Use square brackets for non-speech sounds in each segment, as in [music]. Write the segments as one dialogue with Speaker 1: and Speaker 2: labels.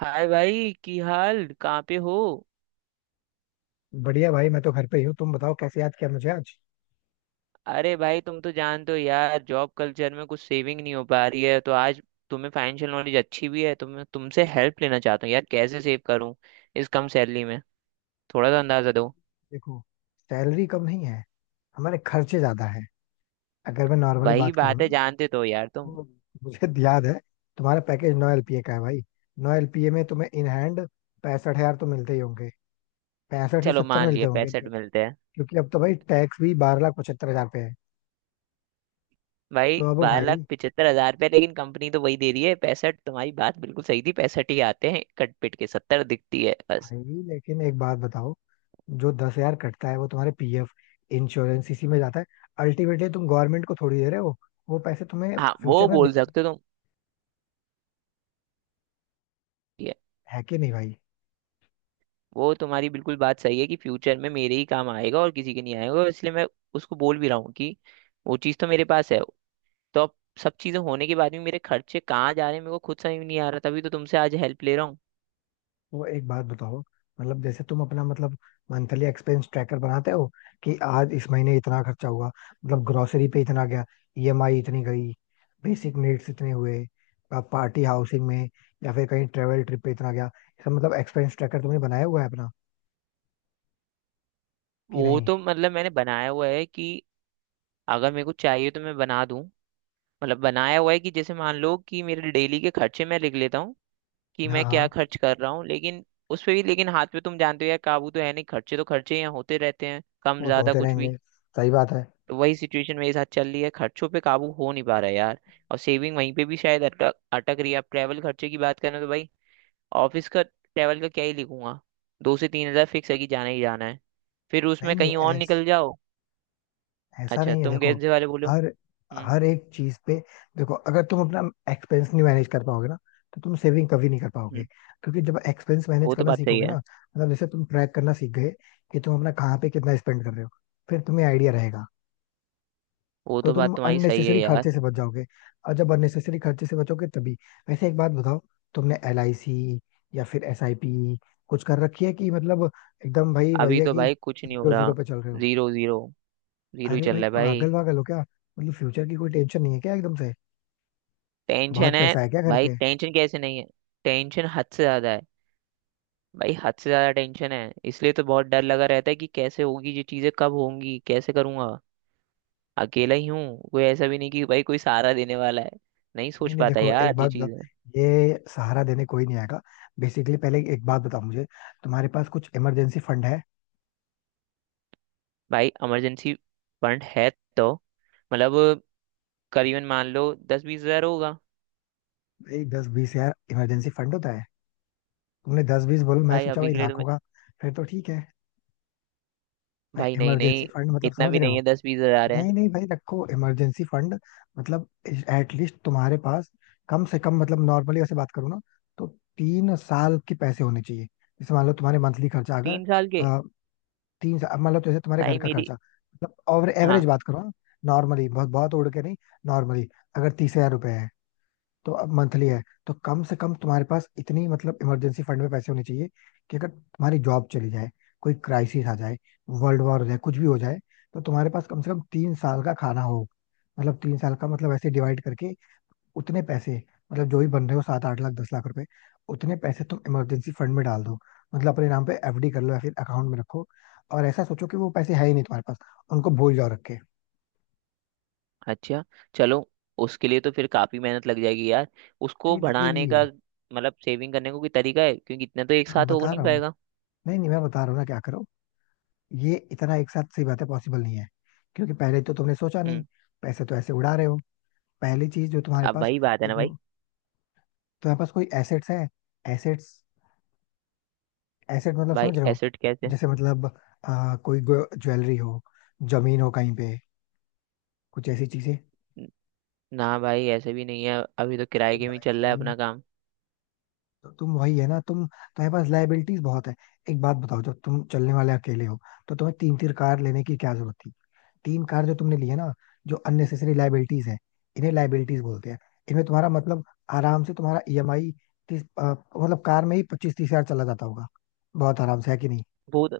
Speaker 1: हाय भाई, की हाल कहाँ पे हो?
Speaker 2: बढ़िया भाई, मैं तो घर पे ही हूँ। तुम बताओ, कैसे याद किया मुझे आज?
Speaker 1: अरे भाई तुम तो जानते हो यार, जॉब कल्चर में कुछ सेविंग नहीं हो पा रही है, तो आज तुम्हें फाइनेंशियल नॉलेज अच्छी भी है, तो मैं तुमसे हेल्प लेना चाहता हूँ यार, कैसे सेव करूँ इस कम सैलरी में। थोड़ा सा अंदाजा दो।
Speaker 2: देखो, सैलरी कम नहीं है। हमारे खर्चे ज्यादा है। अगर मैं नॉर्मली
Speaker 1: वही
Speaker 2: बात करूँ
Speaker 1: बात
Speaker 2: ना,
Speaker 1: है, जानते तो हो यार तुम।
Speaker 2: तो मुझे [laughs] याद है। तुम्हारा पैकेज 9 एलपीए का है भाई। 9 एलपीए में तुम्हें इन हैंड 65,000 तो मिलते ही होंगे। पैंसठ से
Speaker 1: चलो
Speaker 2: सत्तर
Speaker 1: मान
Speaker 2: मिलते
Speaker 1: लिया,
Speaker 2: होंगे।
Speaker 1: 65 मिलते हैं।
Speaker 2: क्योंकि अब तो भाई टैक्स भी 12,75,000 पे है।
Speaker 1: भाई
Speaker 2: तो अब
Speaker 1: बारह
Speaker 2: भाई।
Speaker 1: लाख पिचहत्तर हजार रुपये लेकिन कंपनी तो वही दे रही है, 65। तुम्हारी बात बिल्कुल सही थी, 65 ही आते हैं, कट पिट के 70 दिखती है बस।
Speaker 2: भाई, लेकिन एक बात बताओ, जो 10,000 कटता है वो तुम्हारे पीएफ, इंश्योरेंस इसी में जाता है। अल्टीमेटली तुम गवर्नमेंट को थोड़ी दे रहे हो, वो पैसे तुम्हें
Speaker 1: हाँ, वो
Speaker 2: फ्यूचर में।
Speaker 1: बोल सकते हो तुम।
Speaker 2: है कि नहीं भाई?
Speaker 1: वो तुम्हारी बिल्कुल बात सही है कि फ्यूचर में मेरे ही काम आएगा और किसी के नहीं आएगा, और इसलिए मैं उसको बोल भी रहा हूँ कि वो चीज़ तो मेरे पास है। तो अब सब चीज़ें होने के बाद भी मेरे खर्चे कहाँ जा रहे हैं मेरे को खुद समझ में नहीं आ रहा, तभी तो तुमसे आज हेल्प ले रहा हूँ।
Speaker 2: वो एक बात बताओ, मतलब जैसे तुम अपना, मतलब मंथली एक्सपेंस ट्रैकर बनाते हो, कि आज इस महीने इतना खर्चा हुआ, मतलब ग्रोसरी पे इतना गया, ईएमआई इतनी गई, बेसिक नीड्स इतने हुए, पार्टी हाउसिंग में, या फिर कहीं ट्रेवल ट्रिप पे इतना गया। इसका मतलब एक्सपेंस ट्रैकर तुमने बनाया हुआ है अपना, कि
Speaker 1: वो
Speaker 2: नहीं?
Speaker 1: तो मतलब मैंने बनाया हुआ है कि अगर मेरे को चाहिए तो मैं बना दूँ। मतलब बनाया हुआ है कि जैसे मान लो कि मेरे डेली के खर्चे मैं लिख लेता हूँ कि
Speaker 2: हाँ,
Speaker 1: मैं क्या
Speaker 2: हाँ।
Speaker 1: खर्च कर रहा हूँ, लेकिन उस पे भी लेकिन हाथ पे तो तुम जानते हो यार, काबू तो है नहीं, खर्चे तो खर्चे यहाँ होते रहते हैं कम
Speaker 2: वो तो
Speaker 1: ज्यादा
Speaker 2: होते
Speaker 1: कुछ भी।
Speaker 2: रहेंगे। सही बात है।
Speaker 1: तो वही सिचुएशन मेरे साथ चल रही है, खर्चों पे काबू हो नहीं पा रहा है यार। और सेविंग वहीं पे भी शायद अटक अटक रही है। अब ट्रैवल खर्चे की बात करें तो भाई ऑफिस का ट्रैवल का क्या ही लिखूंगा, 2 से 3 हजार फिक्स है कि जाना ही जाना है, फिर
Speaker 2: नहीं,
Speaker 1: उसमें
Speaker 2: नहीं,
Speaker 1: कहीं और
Speaker 2: ऐस
Speaker 1: निकल जाओ।
Speaker 2: ऐसा
Speaker 1: अच्छा,
Speaker 2: नहीं है,
Speaker 1: तुम
Speaker 2: देखो।
Speaker 1: कैसे वाले बोलो।
Speaker 2: हर
Speaker 1: हम्म।
Speaker 2: हर एक चीज पे। देखो, अगर तुम अपना एक्सपेंस नहीं मैनेज कर पाओगे ना, तो तुम सेविंग कभी नहीं कर पाओगे।
Speaker 1: हम्म,
Speaker 2: क्योंकि जब एक्सपेंस मैनेज
Speaker 1: वो तो
Speaker 2: करना
Speaker 1: बात सही
Speaker 2: सीखोगे
Speaker 1: है।
Speaker 2: ना, मतलब जैसे तुम ट्रैक करना सीख गए, कि तुम अपना कहाँ पे कितना स्पेंड कर रहे हो, फिर तुम्हें आइडिया रहेगा।
Speaker 1: वो
Speaker 2: तो
Speaker 1: तो
Speaker 2: तुम
Speaker 1: बात तुम्हारी सही है
Speaker 2: अननेसेसरी
Speaker 1: यार।
Speaker 2: खर्चे से बच जाओगे, और जब अननेसेसरी खर्चे से बचोगे तभी। वैसे एक बात बताओ, तुमने एल आई सी या फिर एस आई पी कुछ कर रखी है कि मतलब, एकदम भाई
Speaker 1: अभी
Speaker 2: भैया
Speaker 1: तो
Speaker 2: कि
Speaker 1: भाई कुछ नहीं हो
Speaker 2: जीरो
Speaker 1: रहा।
Speaker 2: जीरो पे चल रहे हो?
Speaker 1: Zero zero. जीरो ही
Speaker 2: अरे
Speaker 1: चल
Speaker 2: भाई,
Speaker 1: रहा है
Speaker 2: पागल
Speaker 1: भाई।
Speaker 2: वागल हो क्या? मतलब फ्यूचर की कोई टेंशन नहीं है क्या एकदम से?
Speaker 1: टेंशन
Speaker 2: बहुत
Speaker 1: है।
Speaker 2: पैसा है क्या घर
Speaker 1: भाई
Speaker 2: पे?
Speaker 1: टेंशन कैसे नहीं है? टेंशन हद से ज्यादा है। भाई हद से ज्यादा टेंशन है, इसलिए तो बहुत डर लगा रहता है कि कैसे होगी ये चीजें, कब होंगी, कैसे करूंगा। अकेला ही हूँ, कोई ऐसा भी नहीं कि भाई कोई सहारा देने वाला है। नहीं
Speaker 2: नहीं,
Speaker 1: सोच
Speaker 2: नहीं,
Speaker 1: पाता
Speaker 2: देखो, एक
Speaker 1: यार ये
Speaker 2: बात बताओ,
Speaker 1: चीजें।
Speaker 2: ये सहारा देने कोई नहीं आएगा। बेसिकली पहले एक बात बताओ मुझे, तुम्हारे पास कुछ इमरजेंसी फंड है?
Speaker 1: भाई इमरजेंसी फंड है तो मतलब करीबन मान लो 10-20 हजार होगा।
Speaker 2: भाई, दस बीस यार इमरजेंसी फंड होता है? तुमने 10-20 बोलो, मैं
Speaker 1: भाई
Speaker 2: सोचा
Speaker 1: अभी
Speaker 2: भाई
Speaker 1: के लिए तो
Speaker 2: लाख
Speaker 1: मैं-।
Speaker 2: होगा। फिर तो ठीक है। भाई,
Speaker 1: भाई नहीं
Speaker 2: इमरजेंसी
Speaker 1: नहीं,
Speaker 2: फंड मतलब
Speaker 1: इतना
Speaker 2: समझ
Speaker 1: भी
Speaker 2: रहे
Speaker 1: नहीं
Speaker 2: हो?
Speaker 1: है, 10-20 हजार है।
Speaker 2: नहीं, नहीं, भाई, रखो इमरजेंसी फंड। मतलब एटलीस्ट तुम्हारे पास, कम से कम, मतलब नॉर्मली ऐसे बात करूँ ना, तो 3 साल के पैसे होने चाहिए। जैसे मान लो तुम्हारे मंथली खर्चा अगर,
Speaker 1: 3 साल के?
Speaker 2: अ, 3 साल मान लो, जैसे तुम्हारे घर
Speaker 1: भाई
Speaker 2: का
Speaker 1: मेरी।
Speaker 2: खर्चा मतलब, और एवरेज
Speaker 1: हाँ।
Speaker 2: बात करो, नॉर्मली, बहुत बहुत उड़ के नहीं, नॉर्मली, अगर 30,000 रुपए है, तो अब मंथली है, तो कम से कम तुम्हारे पास इतनी, मतलब इमरजेंसी फंड में पैसे होने चाहिए, कि अगर तुम्हारी जॉब चली जाए, कोई क्राइसिस आ जाए, वर्ल्ड वॉर हो जाए, कुछ भी हो जाए, तो तुम्हारे पास कम से कम 3 साल का खाना हो। मतलब 3 साल का, मतलब ऐसे डिवाइड करके, उतने पैसे, मतलब जो भी बन रहे हो, 7-8 लाख, 10 लाख रुपए, उतने पैसे तुम इमरजेंसी फंड में डाल दो, मतलब अपने नाम पे एफडी कर लो, या फिर अकाउंट में रखो। और ऐसा सोचो कि वो पैसे है ही नहीं तुम्हारे पास, उनको भूल जाओ रख के।
Speaker 1: अच्छा। चलो। उसके लिए तो फिर काफी मेहनत लग जाएगी यार। उसको
Speaker 2: नहीं
Speaker 1: बढ़ाने
Speaker 2: लगेगी।
Speaker 1: का मतलब सेविंग करने को कोई तरीका है, क्योंकि इतना तो एक
Speaker 2: हाँ,
Speaker 1: साथ हो
Speaker 2: बता
Speaker 1: नहीं
Speaker 2: रहा हूँ।
Speaker 1: पाएगा।
Speaker 2: नहीं, नहीं, मैं बता रहा हूँ ना क्या करो। ये इतना एक साथ, सही बात है, पॉसिबल नहीं है, क्योंकि पहले तो तुमने सोचा नहीं,
Speaker 1: हम्म।
Speaker 2: पैसे तो ऐसे उड़ा रहे हो। पहली चीज, जो तुम्हारे
Speaker 1: अब
Speaker 2: पास,
Speaker 1: वही बात है
Speaker 2: ये
Speaker 1: ना भाई।
Speaker 2: जो तुम्हारे पास कोई एसेट्स है, एसेट्स, एसेट मतलब
Speaker 1: भाई
Speaker 2: समझ रहे हो,
Speaker 1: एसेट कैसे?
Speaker 2: जैसे मतलब, कोई ज्वेलरी हो, जमीन हो कहीं पे, कुछ ऐसी चीजें।
Speaker 1: न- ना भाई ऐसे भी नहीं है, अभी तो किराए
Speaker 2: ये
Speaker 1: के में ही चल रहा है
Speaker 2: भाई,
Speaker 1: अपना काम।
Speaker 2: तो तुम वही है ना, तुम्हारे पास लाइबिलिटीज बहुत है। एक बात बताओ, जब तुम चलने वाले अकेले हो, तो तुम्हें तीन तीन कार लेने की क्या जरूरत? तीन कार जो तुमने ली है ना, जो अननेसेसरी लाइबिलिटीज है, इन्हें लाइबिलिटीज बोलते हैं। इनमें तुम्हारा मतलब, आराम से तुम्हारा ईएमआई तीस, मतलब कार में ही 25-30 हजार चला जाता होगा। बहुत आराम से है कि नहीं?
Speaker 1: वो तो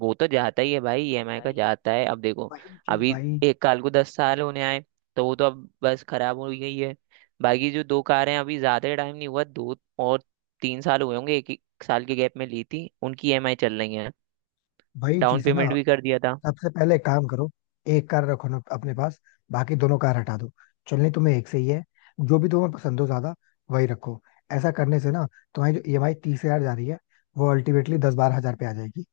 Speaker 1: वो तो जाता ही है भाई,
Speaker 2: ये
Speaker 1: ईएमआई का
Speaker 2: भाई, ये
Speaker 1: जाता है। अब देखो
Speaker 2: वही चीज
Speaker 1: अभी
Speaker 2: भाई,
Speaker 1: एक कार को 10 साल होने आए, तो वो तो अब बस खराब हो गई है। बाकी जो दो कारें हैं, अभी ज्यादा टाइम नहीं हुआ, दो और 3 साल हुए होंगे, एक एक साल के गैप में ली थी, उनकी ईएमआई चल रही है।
Speaker 2: वही
Speaker 1: डाउन
Speaker 2: चीज है ना।
Speaker 1: पेमेंट भी कर दिया था।
Speaker 2: सबसे पहले एक काम करो, एक कार रखो ना अपने पास, बाकी दोनों कार हटा दो। चलनी तुम्हें एक से ही है, जो भी तुम्हें पसंद हो ज्यादा, वही रखो। ऐसा करने से ना, तुम्हारी जो ईएमआई 30,000 जा रही है, वो अल्टीमेटली 10-12 हजार पे आ जाएगी।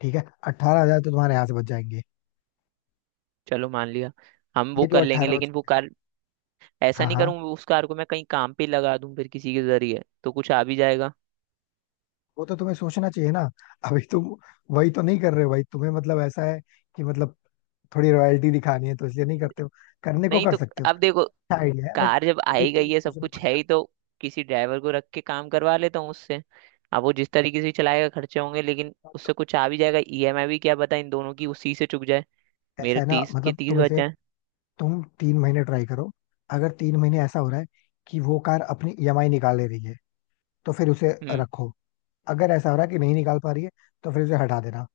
Speaker 2: ठीक है? 18,000 तो तुम्हारे यहाँ से बच जाएंगे।
Speaker 1: चलो मान लिया, हम वो
Speaker 2: ये जो
Speaker 1: कर लेंगे,
Speaker 2: 18
Speaker 1: लेकिन वो
Speaker 2: बच्चे हैं।
Speaker 1: कार ऐसा
Speaker 2: हाँ,
Speaker 1: नहीं
Speaker 2: हाँ।
Speaker 1: करूँ उस कार को मैं कहीं काम पे लगा दूं, फिर किसी के जरिए तो कुछ आ भी जाएगा।
Speaker 2: वो तो तुम्हें सोचना चाहिए ना। अभी तुम वही तो नहीं कर रहे हो भाई, तुम्हें मतलब ऐसा है कि, मतलब थोड़ी रॉयल्टी दिखानी है तो इसलिए नहीं करते हो, करने को
Speaker 1: नहीं
Speaker 2: कर
Speaker 1: तो
Speaker 2: सकते हो।
Speaker 1: अब देखो,
Speaker 2: अच्छा आइडिया है, बट
Speaker 1: कार जब
Speaker 2: अभी
Speaker 1: आई गई
Speaker 2: तुम्हें
Speaker 1: है सब
Speaker 2: सोचना
Speaker 1: कुछ है
Speaker 2: पड़ेगा।
Speaker 1: ही, तो किसी ड्राइवर को रख के काम करवा लेता हूँ उससे। अब वो जिस तरीके से चलाएगा खर्चे होंगे, लेकिन उससे
Speaker 2: तो
Speaker 1: कुछ आ भी जाएगा, ईएमआई भी क्या पता इन दोनों की उसी से चुक जाए,
Speaker 2: ऐसा
Speaker 1: मेरे
Speaker 2: है ना,
Speaker 1: तीस के
Speaker 2: मतलब
Speaker 1: तीस
Speaker 2: तुम
Speaker 1: बच
Speaker 2: इसे,
Speaker 1: जाए।
Speaker 2: तुम 3 महीने ट्राई करो। अगर 3 महीने ऐसा हो रहा है कि वो कार अपनी ईएमआई निकाल ले रही है, तो फिर उसे
Speaker 1: हम्म।
Speaker 2: रखो। अगर ऐसा हो रहा है कि नहीं निकाल पा रही है, तो फिर उसे हटा देना।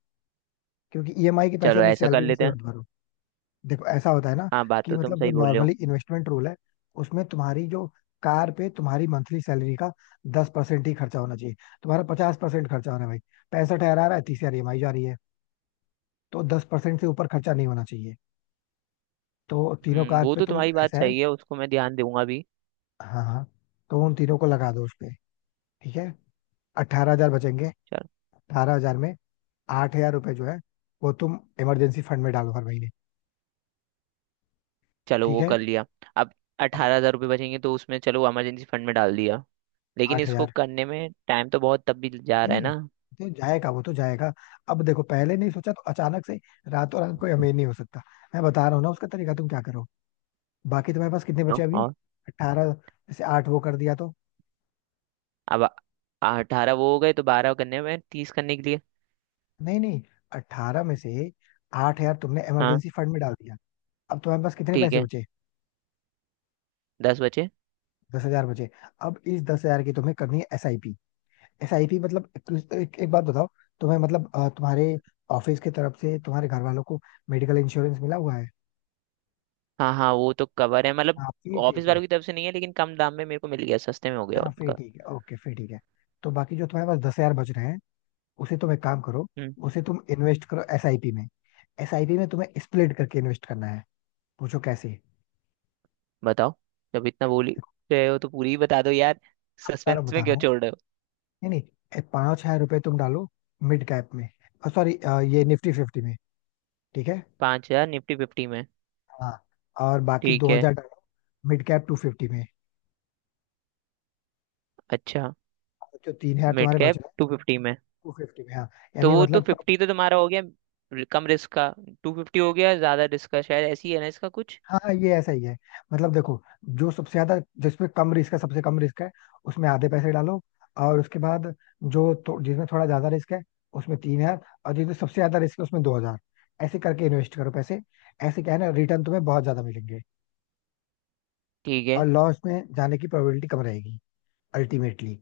Speaker 2: क्योंकि ईएमआई के पैसे
Speaker 1: चलो
Speaker 2: अपनी
Speaker 1: ऐसा कर
Speaker 2: सैलरी में
Speaker 1: लेते
Speaker 2: से
Speaker 1: हैं।
Speaker 2: मत भरो। देखो, ऐसा होता है ना,
Speaker 1: हाँ, बात
Speaker 2: कि
Speaker 1: तो तुम
Speaker 2: मतलब जो
Speaker 1: सही बोल रहे हो।
Speaker 2: नॉर्मली इन्वेस्टमेंट रूल है, उसमें तुम्हारी जो कार पे तुम्हारी मंथली सैलरी का 10% ही खर्चा होना चाहिए, तुम्हारा 50% खर्चा हो रहा है भाई। 65,000 आ रहा है, 30,000 ईएमआई जा रही है, तो 10% से ऊपर खर्चा नहीं होना चाहिए। तो तीनों कार
Speaker 1: वो
Speaker 2: पे
Speaker 1: तो
Speaker 2: तुम,
Speaker 1: तुम्हारी बात
Speaker 2: ऐसा है।
Speaker 1: सही है, उसको मैं ध्यान दूंगा भी।
Speaker 2: हाँ, हाँ। तो उन तीनों को लगा दो उस पे। ठीक है, अट्ठारह हजार बचेंगे। 18,000 में, 8,000 रुपए जो है, वो तुम इमरजेंसी फंड में डालो हर महीने।
Speaker 1: चलो
Speaker 2: ठीक
Speaker 1: वो
Speaker 2: है,
Speaker 1: कर लिया। अब
Speaker 2: और
Speaker 1: 18,000 रुपये बचेंगे, तो उसमें चलो इमरजेंसी फंड में डाल दिया, लेकिन
Speaker 2: आठ
Speaker 1: इसको
Speaker 2: हजार
Speaker 1: करने में टाइम तो बहुत तब भी जा
Speaker 2: नहीं,
Speaker 1: रहा है
Speaker 2: नहीं,
Speaker 1: ना।
Speaker 2: तो जाएगा वो तो जाएगा। अब देखो, पहले नहीं सोचा, तो अचानक से रातों रात कोई अमीर नहीं हो सकता। मैं बता रहा हूँ ना उसका तरीका, तुम क्या करो। बाकी तुम्हारे पास कितने बचे
Speaker 1: नो?
Speaker 2: अभी?
Speaker 1: और
Speaker 2: 18। जैसे आठ वो कर दिया तो,
Speaker 1: अब अठारह वो हो गए, तो 12 करने में 30 करने के लिए।
Speaker 2: नहीं, नहीं, अट्ठारह में से 8,000 तुमने
Speaker 1: हाँ।
Speaker 2: इमरजेंसी फंड में डाल दिया। अब तुम्हारे पास कितने
Speaker 1: ठीक
Speaker 2: पैसे
Speaker 1: है,
Speaker 2: बचे?
Speaker 1: 10 बचे।
Speaker 2: 10,000 बचे। अब इस 10,000 की तुम्हें करनी है S I P. S I P मतलब, एक बात बताओ, तुम्हें मतलब, तुम्हारे ऑफिस की तरफ से तुम्हारे घर वालों को मेडिकल इंश्योरेंस मिला हुआ है?
Speaker 1: हाँ हाँ, वो तो कवर है मतलब।
Speaker 2: हाँ, फिर
Speaker 1: ऑफिस
Speaker 2: ठीक है।
Speaker 1: वालों की तरफ से नहीं है, लेकिन कम दाम में मेरे को मिल गया, सस्ते में हो गया
Speaker 2: हाँ, फिर
Speaker 1: उनका।
Speaker 2: ठीक है, ओके, फिर ठीक है। तो बाकी जो तुम्हारे पास 10,000 बच रहे हैं, उसे तुम एक काम करो,
Speaker 1: हम्म।
Speaker 2: उसे तुम इन्वेस्ट करो एसआईपी में। एसआईपी में तुम्हें स्प्लिट करके इन्वेस्ट करना है, पूछो कैसे।
Speaker 1: बताओ, जब इतना बोल ही
Speaker 2: देखो,
Speaker 1: रहे हो तो पूरी ही बता दो यार,
Speaker 2: मैं बता रहा हूँ,
Speaker 1: सस्पेंस
Speaker 2: बता
Speaker 1: में
Speaker 2: रहा
Speaker 1: क्यों
Speaker 2: हूँ,
Speaker 1: छोड़ रहे हो।
Speaker 2: नहीं, नहीं, 5,000 रुपए तुम डालो मिड कैप में, सॉरी, ये निफ्टी फिफ्टी में, ठीक है?
Speaker 1: 5,000 निफ्टी 50 में।
Speaker 2: हाँ, और बाकी
Speaker 1: ठीक
Speaker 2: दो
Speaker 1: है।
Speaker 2: हजार डालो मिड कैप टू फिफ्टी में।
Speaker 1: अच्छा।
Speaker 2: और जो 3,000
Speaker 1: मिड
Speaker 2: तुम्हारे बच
Speaker 1: कैप
Speaker 2: रहे हैं,
Speaker 1: 250 में?
Speaker 2: टू फिफ्टी में, हाँ,
Speaker 1: तो
Speaker 2: यानी
Speaker 1: वो तो
Speaker 2: मतलब,
Speaker 1: फिफ्टी तो तुम्हारा हो गया, कम रिस्क का। टू फिफ्टी हो गया ज्यादा रिस्क का, शायद ऐसी है ना इसका कुछ।
Speaker 2: हाँ, ये ऐसा ही है। मतलब देखो, जो सबसे ज्यादा जिसमें कम रिस्क है, सबसे कम रिस्क है, उसमें आधे पैसे डालो। और उसके बाद जिसमें थोड़ा ज्यादा रिस्क है, उसमें 3,000। और जिसमें सबसे ज्यादा रिस्क है, उसमें 2,000। ऐसे करके इन्वेस्ट करो पैसे, ऐसे क्या है ना, रिटर्न तुम्हें बहुत ज्यादा मिलेंगे,
Speaker 1: ठीक है।
Speaker 2: और लॉस में जाने की प्रोबेबिलिटी कम रहेगी अल्टीमेटली।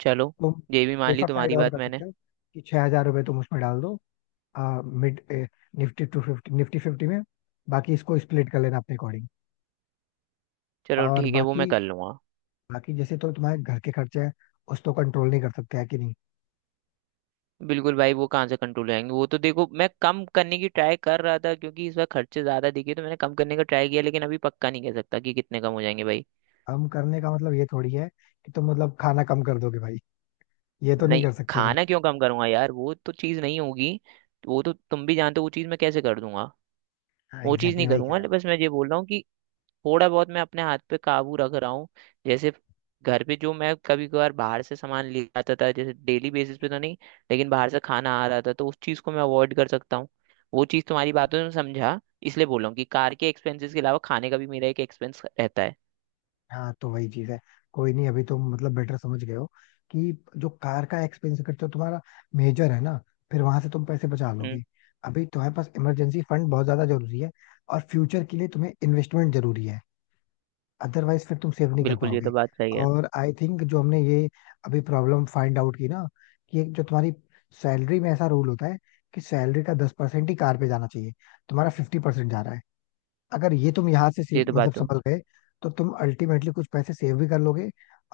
Speaker 1: चलो
Speaker 2: तुम
Speaker 1: ये भी मान ली
Speaker 2: सेफर साइड
Speaker 1: तुम्हारी
Speaker 2: और
Speaker 1: बात
Speaker 2: कर
Speaker 1: मैंने।
Speaker 2: सकते हो, कि 6,000 रुपये तुम उसमें डाल दो, mid, Nifty two fifty, Nifty fifty में, बाकी इसको स्प्लिट कर लेना अपने अकॉर्डिंग।
Speaker 1: चलो
Speaker 2: और
Speaker 1: ठीक है, वो मैं
Speaker 2: बाकी,
Speaker 1: कर लूंगा।
Speaker 2: बाकी जैसे तो तुम्हारे घर के खर्चे हैं, उस तो कंट्रोल नहीं कर सकते है कि नहीं?
Speaker 1: बिल्कुल भाई, वो कहाँ से कंट्रोल रहेंगे? वो तो देखो मैं कम करने की ट्राई कर रहा था, क्योंकि इस बार खर्चे ज्यादा दिखे तो मैंने कम करने का ट्राई किया, लेकिन अभी पक्का नहीं कह सकता कि कितने कम हो जाएंगे भाई।
Speaker 2: कम करने का मतलब ये थोड़ी है कि तुम मतलब खाना कम कर दोगे भाई। ये तो नहीं
Speaker 1: नहीं,
Speaker 2: कर सकते ना।
Speaker 1: खाना क्यों कम करूंगा यार, वो तो चीज़ नहीं होगी। वो तो तुम भी जानते हो वो चीज़ मैं कैसे कर दूंगा।
Speaker 2: हाँ,
Speaker 1: वो
Speaker 2: एग्जैक्टली
Speaker 1: चीज़ नहीं
Speaker 2: exactly वही कह
Speaker 1: करूंगा,
Speaker 2: रहा हूँ।
Speaker 1: बस मैं ये बोल रहा हूँ। थोड़ा बहुत मैं अपने हाथ पे काबू रख रहा हूँ। जैसे घर पे जो मैं कभी कभार बाहर से सामान ले आता था, जैसे डेली बेसिस पे तो नहीं, लेकिन बाहर से खाना आ रहा था तो उस चीज़ को मैं अवॉइड कर सकता हूँ। वो चीज़ तुम्हारी
Speaker 2: हाँ,
Speaker 1: बातों में समझा, इसलिए बोल रहा हूँ कि कार के एक्सपेंसेस के अलावा खाने का भी मेरा एक एक्सपेंस रहता है।
Speaker 2: हाँ। तो वही चीज है। कोई नहीं, अभी तुम मतलब बेटर समझ गए हो कि जो कार का एक्सपेंस खर्चा तुम्हारा मेजर है ना, फिर वहां से तुम पैसे बचा
Speaker 1: हम्म।
Speaker 2: लोगे। अभी तुम्हारे पास इमरजेंसी फंड बहुत ज्यादा जरूरी है, और फ्यूचर के लिए तुम्हें इन्वेस्टमेंट जरूरी है, अदरवाइज फिर तुम सेव नहीं कर
Speaker 1: बिल्कुल, ये
Speaker 2: पाओगे।
Speaker 1: तो बात सही है।
Speaker 2: और आई थिंक जो हमने ये अभी प्रॉब्लम फाइंड आउट की ना, कि एक जो तुम्हारी सैलरी में ऐसा रूल होता है, कि सैलरी का दस परसेंट ही कार पे जाना चाहिए, तुम्हारा 50% जा रहा है। अगर ये तुम यहाँ से
Speaker 1: ये तो बात
Speaker 2: मतलब
Speaker 1: तुम।
Speaker 2: संभल गए, तो तुम अल्टीमेटली कुछ पैसे सेव भी कर लोगे,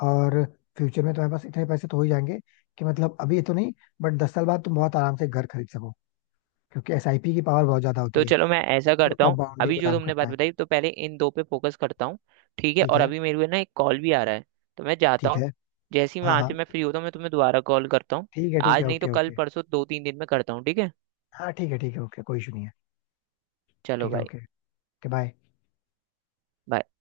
Speaker 2: और फ्यूचर में तुम्हारे पास इतने पैसे तो हो ही जाएंगे, कि मतलब अभी तो नहीं, बट 10 साल बाद तुम बहुत आराम से घर खरीद सको, क्योंकि एसआईपी की पावर बहुत ज्यादा
Speaker 1: तो
Speaker 2: होती है
Speaker 1: चलो मैं ऐसा
Speaker 2: जो
Speaker 1: करता हूँ,
Speaker 2: कंपाउंडिंग
Speaker 1: अभी
Speaker 2: पे
Speaker 1: जो
Speaker 2: काम
Speaker 1: तुमने
Speaker 2: करता
Speaker 1: बात
Speaker 2: है।
Speaker 1: बताई तो पहले इन दो पे फोकस करता हूँ। ठीक है,
Speaker 2: ठीक
Speaker 1: और
Speaker 2: है,
Speaker 1: अभी मेरे को ना एक कॉल भी आ रहा है, तो मैं जाता
Speaker 2: ठीक
Speaker 1: हूँ।
Speaker 2: है।
Speaker 1: जैसे ही
Speaker 2: हाँ,
Speaker 1: वहां
Speaker 2: हाँ।
Speaker 1: से मैं फ्री होता हूँ, मैं तुम्हें दोबारा कॉल करता हूँ।
Speaker 2: ठीक है, ठीक
Speaker 1: आज
Speaker 2: है,
Speaker 1: नहीं तो
Speaker 2: ओके,
Speaker 1: कल
Speaker 2: ओके।
Speaker 1: परसों 2-3 दिन में करता हूँ, ठीक है।
Speaker 2: हाँ, ठीक है, ठीक है, ओके, कोई इशू नहीं है।
Speaker 1: चलो
Speaker 2: ठीक है,
Speaker 1: भाई।
Speaker 2: Okay, okay, bye.
Speaker 1: bye।